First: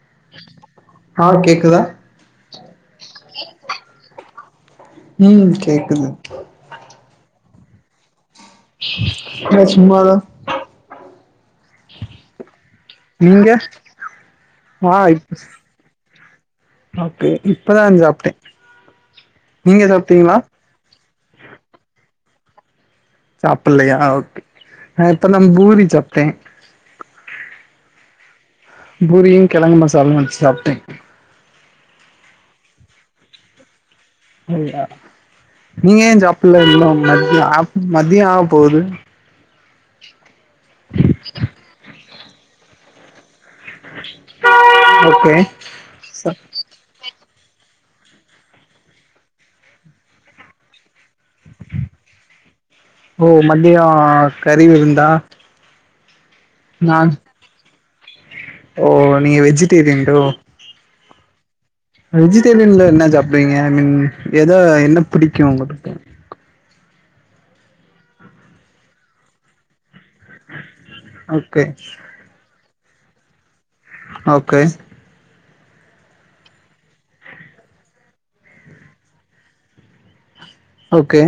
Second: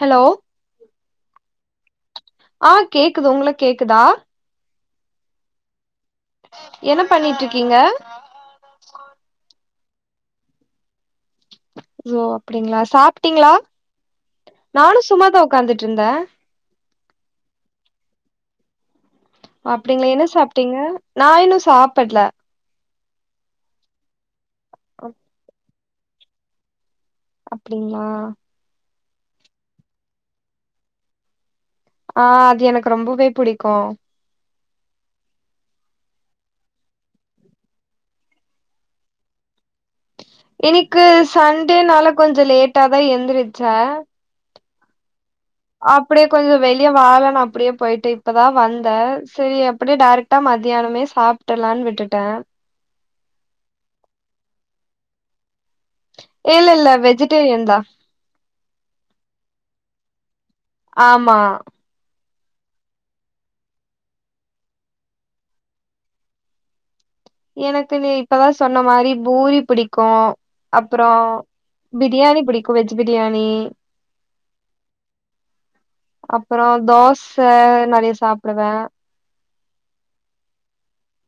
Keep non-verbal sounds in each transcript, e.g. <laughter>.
Hello ஆ கேக்குதா ஆஹ் கேக்குது உங்க கேக்குதா ஹம் கேக்குது என்ன பண்ணிட்டு இருக்கீங்க <unintelligible> சும்மாதா யோ அப்படிங்களா நீங்க சாப்பிட்டீங்களா ஆ நானும் இப் சும்மாதா உட்கார்ந்துட்டு இருந்தேன் ஓகே இப்பதான் சாப்பிட்டேன் அப்படிங்களா என்ன சாப்பிட்டீங்க நா இன்னு சாப்பிடல சாப்பல்லைய ஆஹ் நம் புரி ச்ப்பிட்டே அப்படிங்களா பூரியும் கிழங்கு மசாலு வச்சு சாப்பிட்டே ஆ அது எனக்கு ரொம்பவே புடிக்கு நீங்க ஏன் சாப்பல இருந்தும் மதியம் மதியம் ஆக போகுது இன்னைக்கு சண்டே நாளை கொஞ்சம் லேட்டா தான் எழுந்தருது ஓகே அப்படியே ச கொஞ்சம் வெளியே வாழன்ன அப்படியே போயிட்டு இப்பதா வந்த செரி அப்படியெ டேரெக்டா மத்தியானமே ஓ மதிய க <inaudible> தா இல்ல இல்ல வெஜிட்டேரியன் தா ஓ நீங்க வெஜிட்டேரியன்டோ ஆமா வெஜிடேரியன்ல என்ன சாப்பிடுவீங்க ஐமீன் ஏத என்ன பிடிக்கும் உங்களுக்கு எனக்கு நீ இப்பதான் சொன்ன மாதிரி பூரி பிடிக்கும் உம் அப்புறம் ஓகே பிரியாணி பிடிக்கும் வெஜ் பிரியாணி ஓகே அப்புற தோச நறைய சாப்பிடுவே ஓகே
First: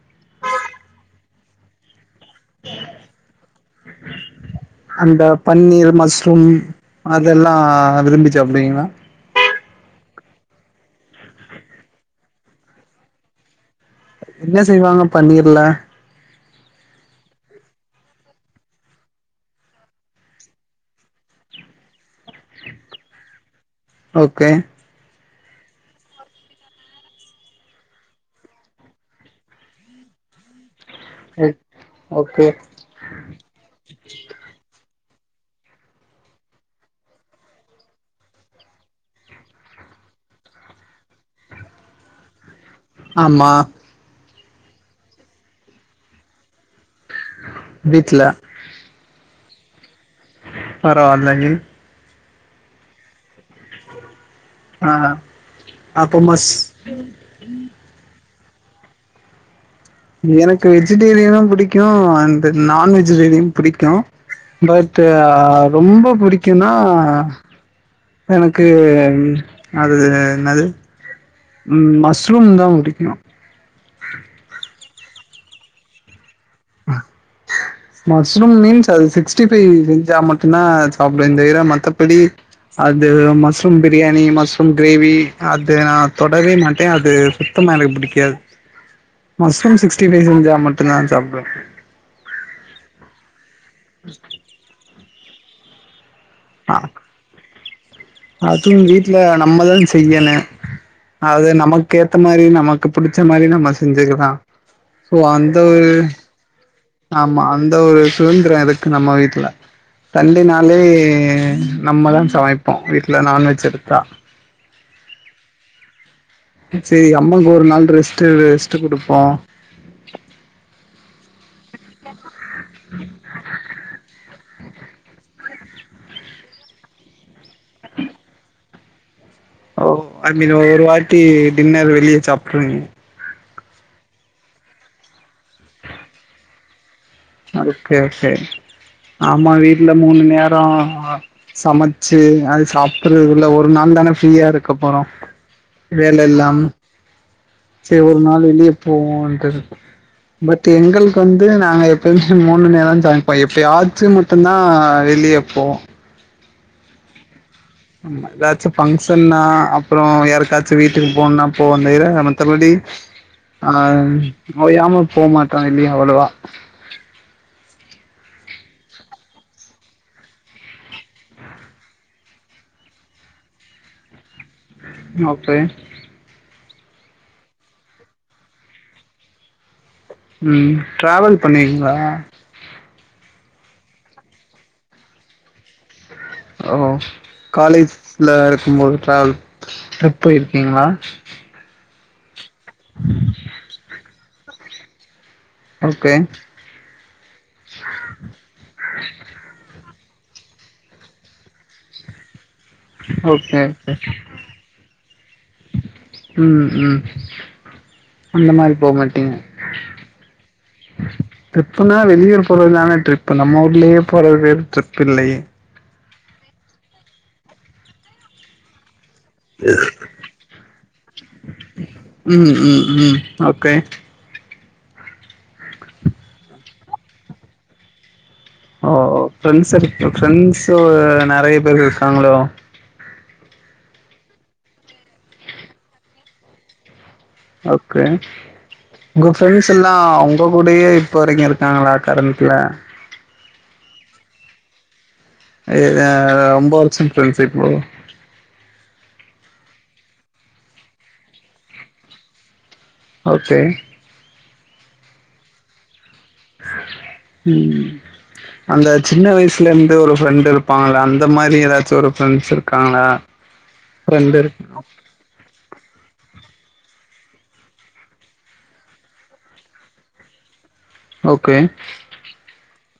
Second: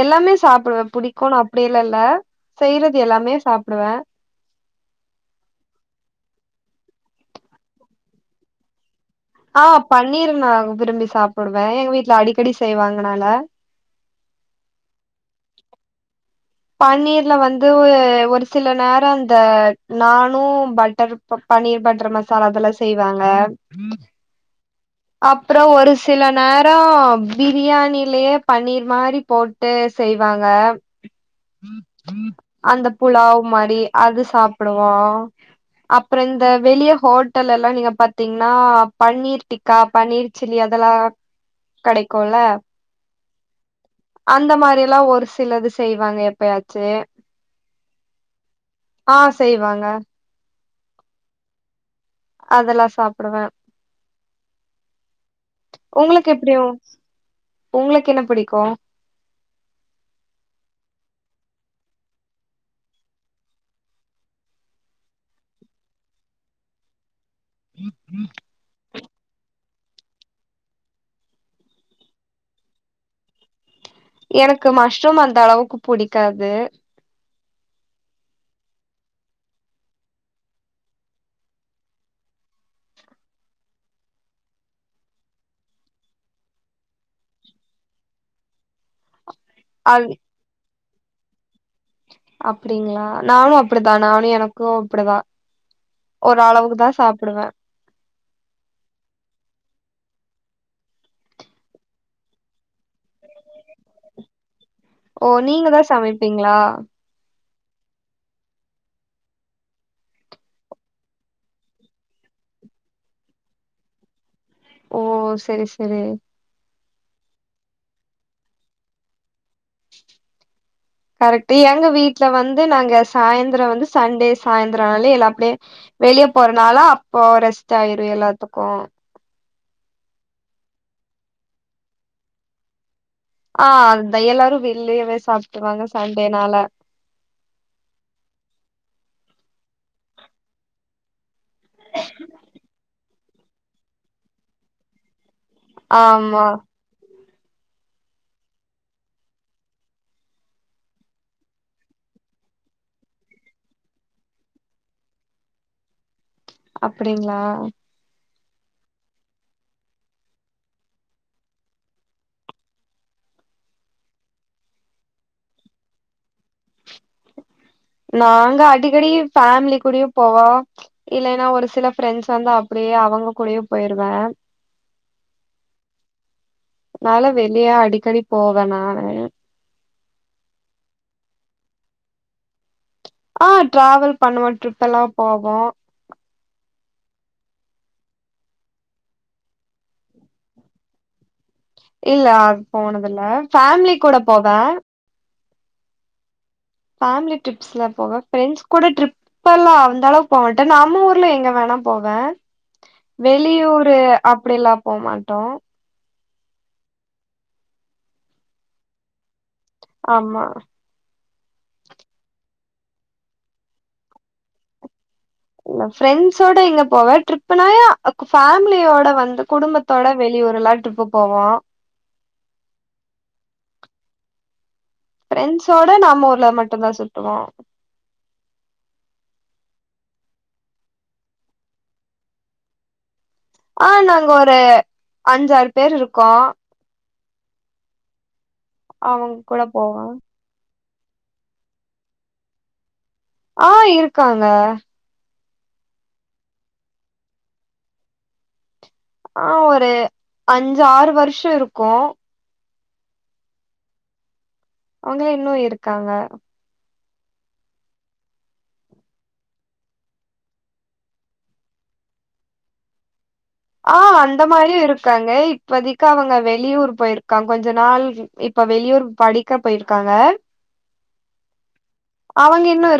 எல்லாமே சாப்பிடு புடிக்கு அப்படியல்ல இல்ல செய்யறது எல்லாமே சாப்பிடுவேன் அந்த பன்னீர் மஸ்ரூம் அதெல்லாம் விரும்பிச்சு சாப்பிடுவீங்க ஆ பன்னீர் நா விரும்பி சாப்பிடுவே எங்க வீட்டுல அடிக்கடி செய்வாங்னால என்ன செய்வாங்க பன்னீர்ல பன்னீர்ல வந்து ஒரு சில நேரம் அந்த நானும் பட்டர் பன்னீர் பட்டர் மசாலா அதெல்லாம் செய்வாங்க ஓகே அப்புறம் ஒரு சில நேர பிரியாணிலயே பன்னீர் மாதிரி போட்டு செய்வாங்க ஓ ஓகே. அந்த புலாவ் மாதிரி அது சாப்பிடுவோம் அப்புற இந்த வெளிய ஹோட்டல் எல்லா நீங்க பாத்தீங்கன்னா பன்னீர் டிக்கா பன்னீர் சில்லி அதெல்லாம் கிடைக்கும் இல்ல ஆமா அந்த மாதிரி எல்லா ஒரு சிலது செய்வாங்க எப்பயாச்சு வீட்டுல ஆ செய்வாங்க பரவ அல்லங்கி <inaudible> அதெல்லாம் சாப்பிடுவேன் ஆ அப்போ உங்களுக்கு மஸ் எப்படியும் உங்களுக்கு என்ன பிடிக்கும் கோ எனக்கு வெஜிடேரியனு பிடிக்கு அட் நான் வெஜிடேரியனு பிடிக்கு பட் ரொம்ப புடிக்கும்னா எனக்கு அது என்னது உ மஸ்ரூம் தா புடிக்கு ற்றும் அந்த அளவுக்கு புடிக்கு அது மஸ்்ரூம் மீன்ஸ் அது சிக்ஸ்டி ஃபைவ் செஞ்சா மட்டுும்்தான் சாப்பிடுவே இந்த விிர மத்தபடி அது மஸ்்ரூம் பிரியாணி மஸ்்ரூம் கிரேவி அது நான் தொடவே மாட்டேன் அது சுத்தமா எனக்கு பிடிக்காது <inaudible> மஸ்ரூம் சிக்ஸ்டி அது பைஸ் ஜாமுன் பத்தனான் சப்ப ஹ அப்படிங்களா நானு இப்படிதான் நானும் எனக்கும் இப்படிதான் ஆ அது வீட்ல நம்மத செய்யணு அது நமக்கேத்த மாரி நமக்கு புடுச்ச மாரி நம்ம செஞ்சுக்கலா சோ ஓ நீங்க தா சமைப்பீங்ளா? மா அந்த ஒரு சுதந்திர இருக்கு நம்ம வீட்ல சண்டென்னாலே நம்மதா சமைப்போ வீட்ல நான்வெஜ் எடுத்தா ஓ செரி செரி செரி அம்மக்கு ஒரு நாள் ரெஸ்ட்டு ரெஸ்ட்டு குடுப்போ கரெக்ட் டு‌எங்க வீட்ல வந்து நாங்க சாயந்தர வந்து சண்டே சாயந்தர ஆனாலெ எல்லாப்டே வெளிய போறனால அப்போ ரெஸ் டாயிரு எல்லாத்துக்கு ஓ ஐமீன ஒரு வாட்டி டின்னரு வெளிய சாப்ட்ருவிங்க ஆ அத எல்லாரு வெள்ளயவே சாப்ட்ருவாங்க சண்டேனால ஒகே ஒகே ஆமா வீட்ல மூணு நேரொ சமச்சு அது சாப் ட்றதுக்குல்ல ஒரு நாள் தான ஃப்ரீயா இருக்க போறோ ஆமா வேலெல்லாம சே ஒரு நாள் வெளிய போவோன்ட்டுர் பட் எங்கள்க்கு வந்து நாங்க எப் பமே மூணு நேர சமைப்பொ எப்பயாச்சு மட்டுந்தா வெளிய போவொ அப்பிடிங்ளா எதாச்சு பங்க்ஷன்னா அப்றொ யாருக்காச்சு வீட்டுக்கு போன்னா போவொந்தவிர மத்தபடி ஆனா ஓயாம போமாட்றொ வெளிய அவ்ளவா நாங்க அடிக்கடி ஃபேமிலி கூடயு போவோ இல்லைன்னா ஒரு சில ஃப்ரெண்ட்ஸ் வந்து அப்டியே அவுங்க கூடயு போய்ருவே ஓகே நாலா வெளிய அடிக்கடி போவ நானு ம் ட்ராவல் பண்ணுவிங்ளா? ஆ ட்ராவல் பண்ணுவொ ட்ரிப் எல்லா போவோ ஓ காலேஜ்ல இருக்கும்போது ட்ராவல் ட்ரிப் போயிருக்கீங்ளா? இல்ல அது போனதுல்ல ஃபேமிலி கூட போவ ஓகே ஃபேமிலி ட்ரிப்ஸ்லா போவ ஃப்ரெண்ட்ஸ் கூட ட்ரிப்பல்லா அந் த அளவுக் போமாட்டே நம்ம ஊர்ல எங்க வேணா போவே ஓகே வெளியூரு ஓகே அப்டில்லா போமாட்டோ ம் ம் அந்த மாரி போமாட்டீங்க ஆமா ட்ரிப்புனா வெளியூர் போறதுதான ட்ரிப்பு நம்ம ஊர்லயே போறது பேர் ட்ரிப் பில்லயே ஃப்ரெண்ஸோட எங்க போவ ட்ரிப்புன்னாயா ஃபேம்லியோட வ போவோ ம் ம் ம் ஓகே ஃப்ரெண்ட்ஸோட நம்ம ஊர்ல மட்டுதா சுத்துவோ ஓ ஃப்ரெண்ட்ஸ் ஃப்ரெண்ட்ஸ் நிறைய பேர் இருக்காங்களோ ஆஹ நாங்க ஒரு அஞ்சாறு பேர் இருக்கோம் ஓகே உங்க அவங்க கூட ப்ரெண்ஸ் எல்லா போவோ உங்க கூடே இப்போ வரைக்கு இருக்காங்களா கரண்டல ஆஹ் இருக்காங்க எஎது ரொம்ப வருஷம் ப்ரெண்ட்சிப்பு ஆஹ் ஒரு அஞ்சு ஆறு வருஷோ இருக்கும் ஓகே அவங்கள இன்ன இருக்காங்க உஹம் அந்த சின்ன வயசுல இருந்து ஒரு ஃப்ரெண்ட் இருப்பாங்களா அந்த மாதிரி ஏதாச்சும் ஒரு ஃப்ரெண்ட்ஸ் இருக்காங்களா ஆஹ் ஃப்ரெண்ட் அந்த இருக் மாரியு இருக்காங்க இப்பதைக் அவங்க வெளியூர் போயிருகாங்க கொஞ்ச நாள் இப்ப வெளியூர் படிக்க போயிருக்காங்க ஓகே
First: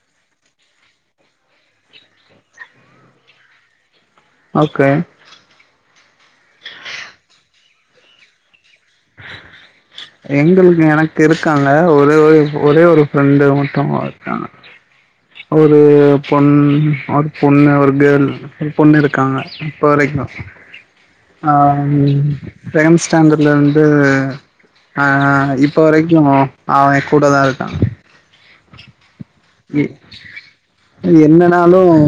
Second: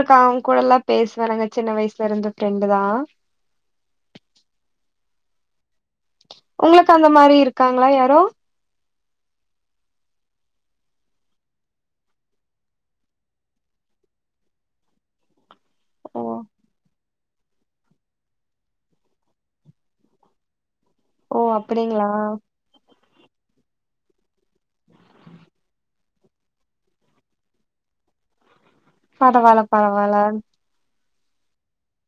அக்க அவன் கூட எல்லாம் பேசுவறங்க சின்ன வயசுல இருந்த ஃப்ரெண்டு தான் ஓகே உங்களுக்கு அந்த மாதிரி இருக்காங்களா யாரோ எங்களுக்கு எனக்கு இருக்கல ஒரே ஒரு ஒரே ஒரு ஃப்ரெண்டு மட்டும் இருக்காங்க ஒரு ஓ பொண் அடுத்து பொண்ணு ஒரு கேள் பொண்ணு இருக்காங்க இப்ப வரைக்கும் ஓ ஆஹ் அப்டிங்களா பிரம்ஸ் தந்துலன் இருந்தூ ஆஹ் இப்போ வரைக்கு அவ கூடதா இருக்கான் பரவாயில்ல பரவல என்னனாலும்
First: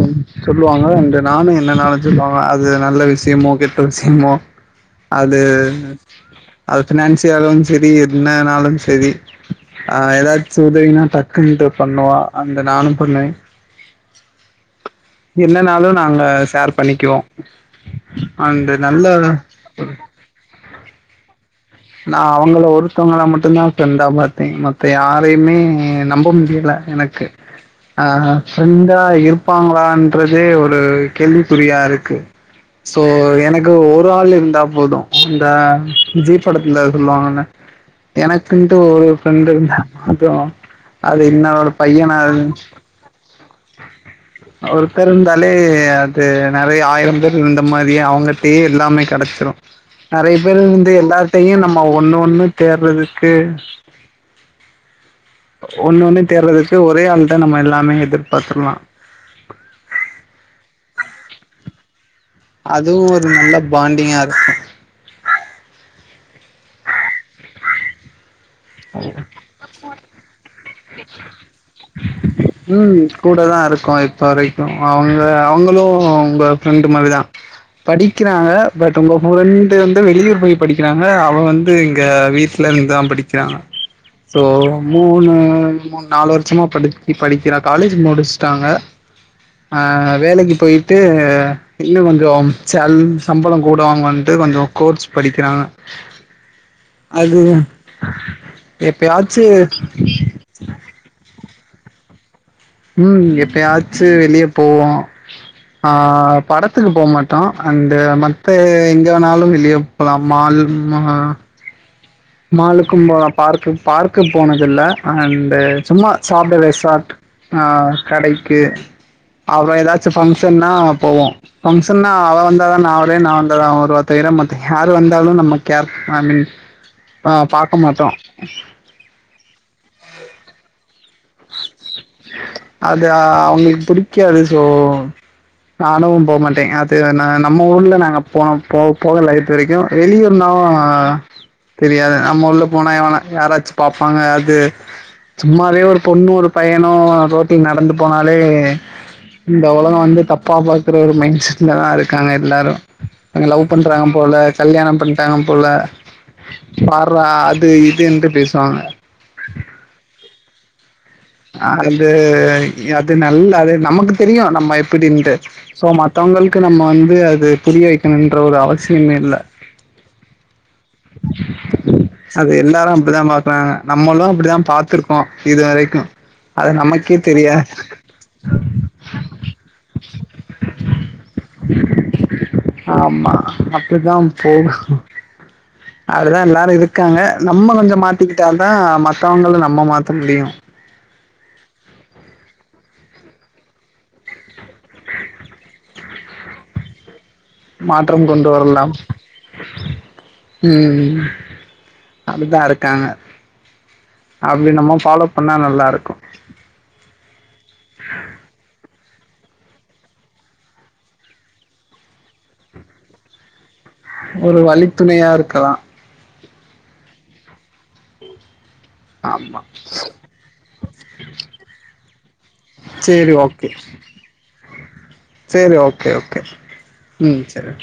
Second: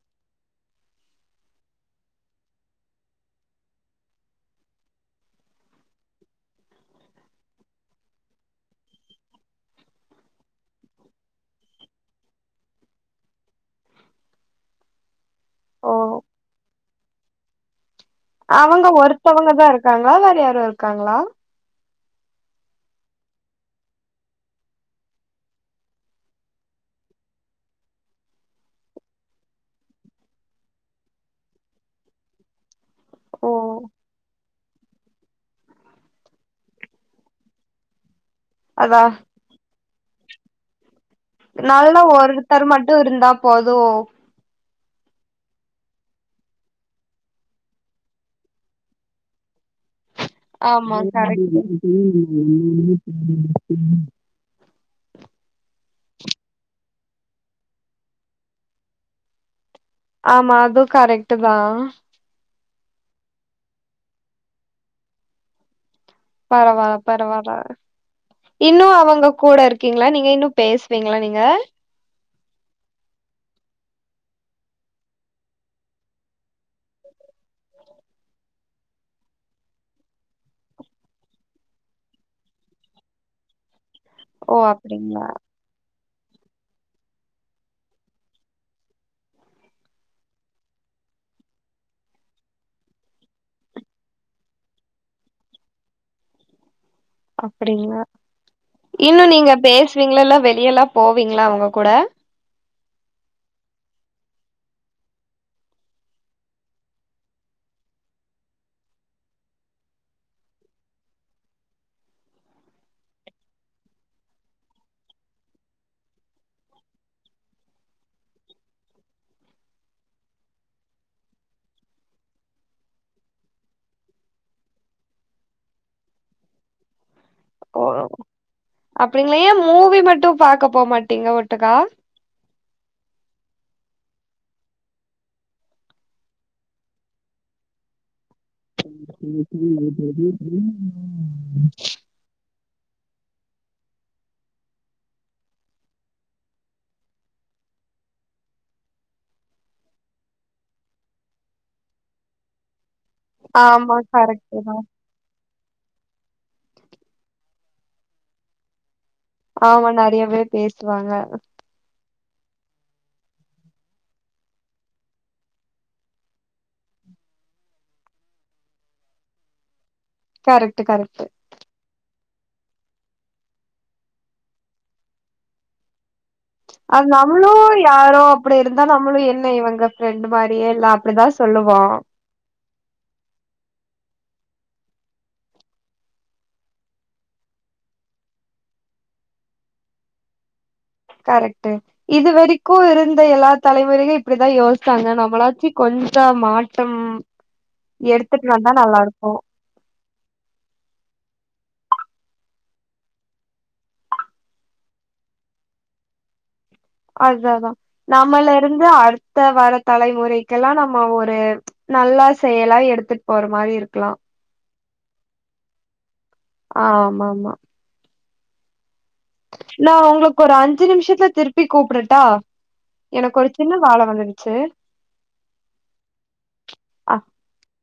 சொல்லுவாங்க ரண்டு நானும் என்னனாலும் சொல்லுவாங்க அது நல்ல விஷயமோ கெட்ட விஷயமோ அது அது பினான்சியாலும் சரி என்னனாலும் சரி அஹ ஏதாச்சும் உதவினா டக்குன்னட்டு பண்ணுவா அந்த நானும் பொண்ணேன் ஓ என்னனாலும் நாங்கள் ஷேர் பண்ணிக்குவோம் <unintelligible> அவங்க ஒருத்தவங்க தான் இருக்காங்களா வேற யாரும் இருக்காங்களா நான் அவங்கள ஒருத்தவங்களளை மட்டும்தான் ஃப்ரெண்டா பார்த்தேன் மத்த யாரையுமே நம்ப முடியலை எனக்கு அஹ் ஃப்ரெண்டா இருப்பாங்களான்ன்றதே ஒரு கேள்விக்குறியா இருக்கு சோ ஓ எனக்கு ஒரு ஆள் இருந்தா போதும் இந்த ஜீப் படத்துல சொல்லுவாங்கன்ன எனக்குன்ட்டு அதா ஒரு ஃப்ரண்ட் இல்ல அப்புறம் நல்ல ஒருத்தர் மட்டும் இருந்தா போதும் ஒருத்தர் இருந்தாலே அது நிறைய ஆயிரம் பேர் இருந்த மாரியே அவங்ட்டயே எல்லாமே கெடச்டு நிறைய பேரு வந்து ஆமா எல்லா த்தையு நம்ம கரெக்ட்டு ஒண்ணு ஒண்ணு தேட்றதுக்கு ஒண்ணு ஒண்ணு தேட்றதுக்கு ஒரு ஒரே ஆள்கிட்ட நம்ம எல்லாமே எதிர்பாத்துரலா. ஆமா அதுவு கரெக்ட்டுதா. அதுவு ஒரு நல்ல பாண்டிங்கா இ்ருக்கு. பரவால்ல பரவால்ல. இன்னு அவங்க கூட இருக்கீங்களா நீங்க இன்னு பேசுவீங்களா நீங்க? ம் கூடதா இருக்கோ இப்ப வரைக்கு அவங்க அவங்களு உங்க ஃப்ரெண்டு மாரிதா படிக்கிறாங்க பட் உங்க ஃப்ரெண்டு வந்து வெளியூர் போய் படிக்கிறாங்க அவங்க வந்து இங்க வீட்ல இருந்துதா படிக் கிறாங்க. சோ ஓ அப்டிங்களா மூணு மூணு நாலு வருஷமா படிக்கி படிக்கிறா. காலேஜ் முடிச்சுட்டாங்க ஆ வேலைக்கு போயிட்டு இன்னு கொஞ்சம் சேல் சம்பளம் போடுவாங்கன்ட்டு கொஞ்சோ கோர்ஸ் படிக்கிறாங்க. அது களா இன்னு எப்பயாச்சு நீங்க பேசுவீங்களல்ல வெளியல்லா போவீங்களா அவங்க கூட ம் எப்பயாச்சு வெளிய போவோ. ஆ படத்துக்கு போக மாட்டோ அண்ட் மத்த எங்க வேண்ணாலு வெளிய போலா மால் மா மாலுக்கும் போலா பார்க்கு பார்க்கு போனது இல்ல அண்டு் சும்மா சாப்ட ரெசார்ட் ஆ கடைக்கு அப்றோ ஏதாச்சு பங்க்ஷன்னா போவோ. பங்க்ஷனா அவ வந்தாதா நா வருவே நா வந்தாதா அவ வருவா தவிர மத்த யார் வந்தாலு நம்ம கேர் ஐ மீன் அ பாக்க ஓ மாட்டோம். அப்ப நீங்க ஏன் மூவி மட்டு பாக்க போமாட் டீங்க ஒட்டுக்கா? அது அவங்களுக்கு புடிக்காது. சோ நானு போக மாட்டே அது ந நம்ம ஊர்ல நாங்க போன போ போகல இதுவரைக்கு வெளியூர்னா தெரியாது நம்ம உள்ள போனா எவனா யாராச்சு பாப்பாங்க அது சும்மாவே ஒரு பொண்ணு ஒரு பையனு ரோட்ல நடந்து போனாலே இந்த ஒலகோ வந்து தப்பா பாக்கற ஒரு மைண்ட்செட்லதா இருக்காங்க எல்லாரு. அவுங்க லவ் ஆமா பண்றாங்க போல கரெக்ட்டு தா கல்யாணம் பண்ணிட்டாங்க போல பார்றா அது இதுன்ட்டு பேசுவாங்க. ஆமா நெறையவே பேசு ஆ அது ஆ அது நல்ல அது நமக்கு தெரியு நம்ம எப்படின்ட்டு சோ மத்தவங்களுக்கு நம்ம வந்து அது புரிய வைக்கணுன்ற ஒரு அவசியமே இல்ல. Correct correct. அது எல்லாரு அப்டிதா பாக்குறாங்க நம்மளு அப்டிதா பாத்துருக்கோ இதுவரைக்கு. அது நம்மளு யாரோ அப்டி இருந்தா நம்மளு என்ன இவங்க ஃப்ரெண்ட் மாரியே இல்ல அப்டிதா சொல்லுவோ. ஆமா அப்பிடிதா போகு. அப்டிதா எல்லாரு இருக்காங்க. நம்ம கொஞ்ச மாத்திக்கிட்டாதா மத்தவங்கள நம்ம மாத்த முடியு. கரெக்ட்டு இதுவரைக்கு இருந்த எல்லா தலைமுறையு இப்பிடிதா யோசிச்சாங்க. நம்மளாச்சு கொஞ்ச மாற்றம் மாற்றம் கொண்டு எடுத்துட்டு வந்தா வரலாம். நல்லா இருக்கு ம் அப்டிதா இருக்காங்க. அப்டி நம்ம ஃபாலோ பண்ணா நல்லா இருக்கு. அதா அதா. நம்மல்ல இருந்து அடுத்த வர தலைமுறைக்கெல்லா நம்ம ஒரு நல்லா செயலா எடுத்துட் போற மாரி இரு ஒரு வழித் துணையா இருக்கலா. ஆமா நான் உங்களுக்கு ஒரு அஞ்சு நிமிஷத்துல திருப்பி கூப்பிடட்டா சரி எனக்கு ஒரு ஓகே சின்ன வேல வந்துருச்சு சரி ஓகே ஓகே அஹ ம் சரி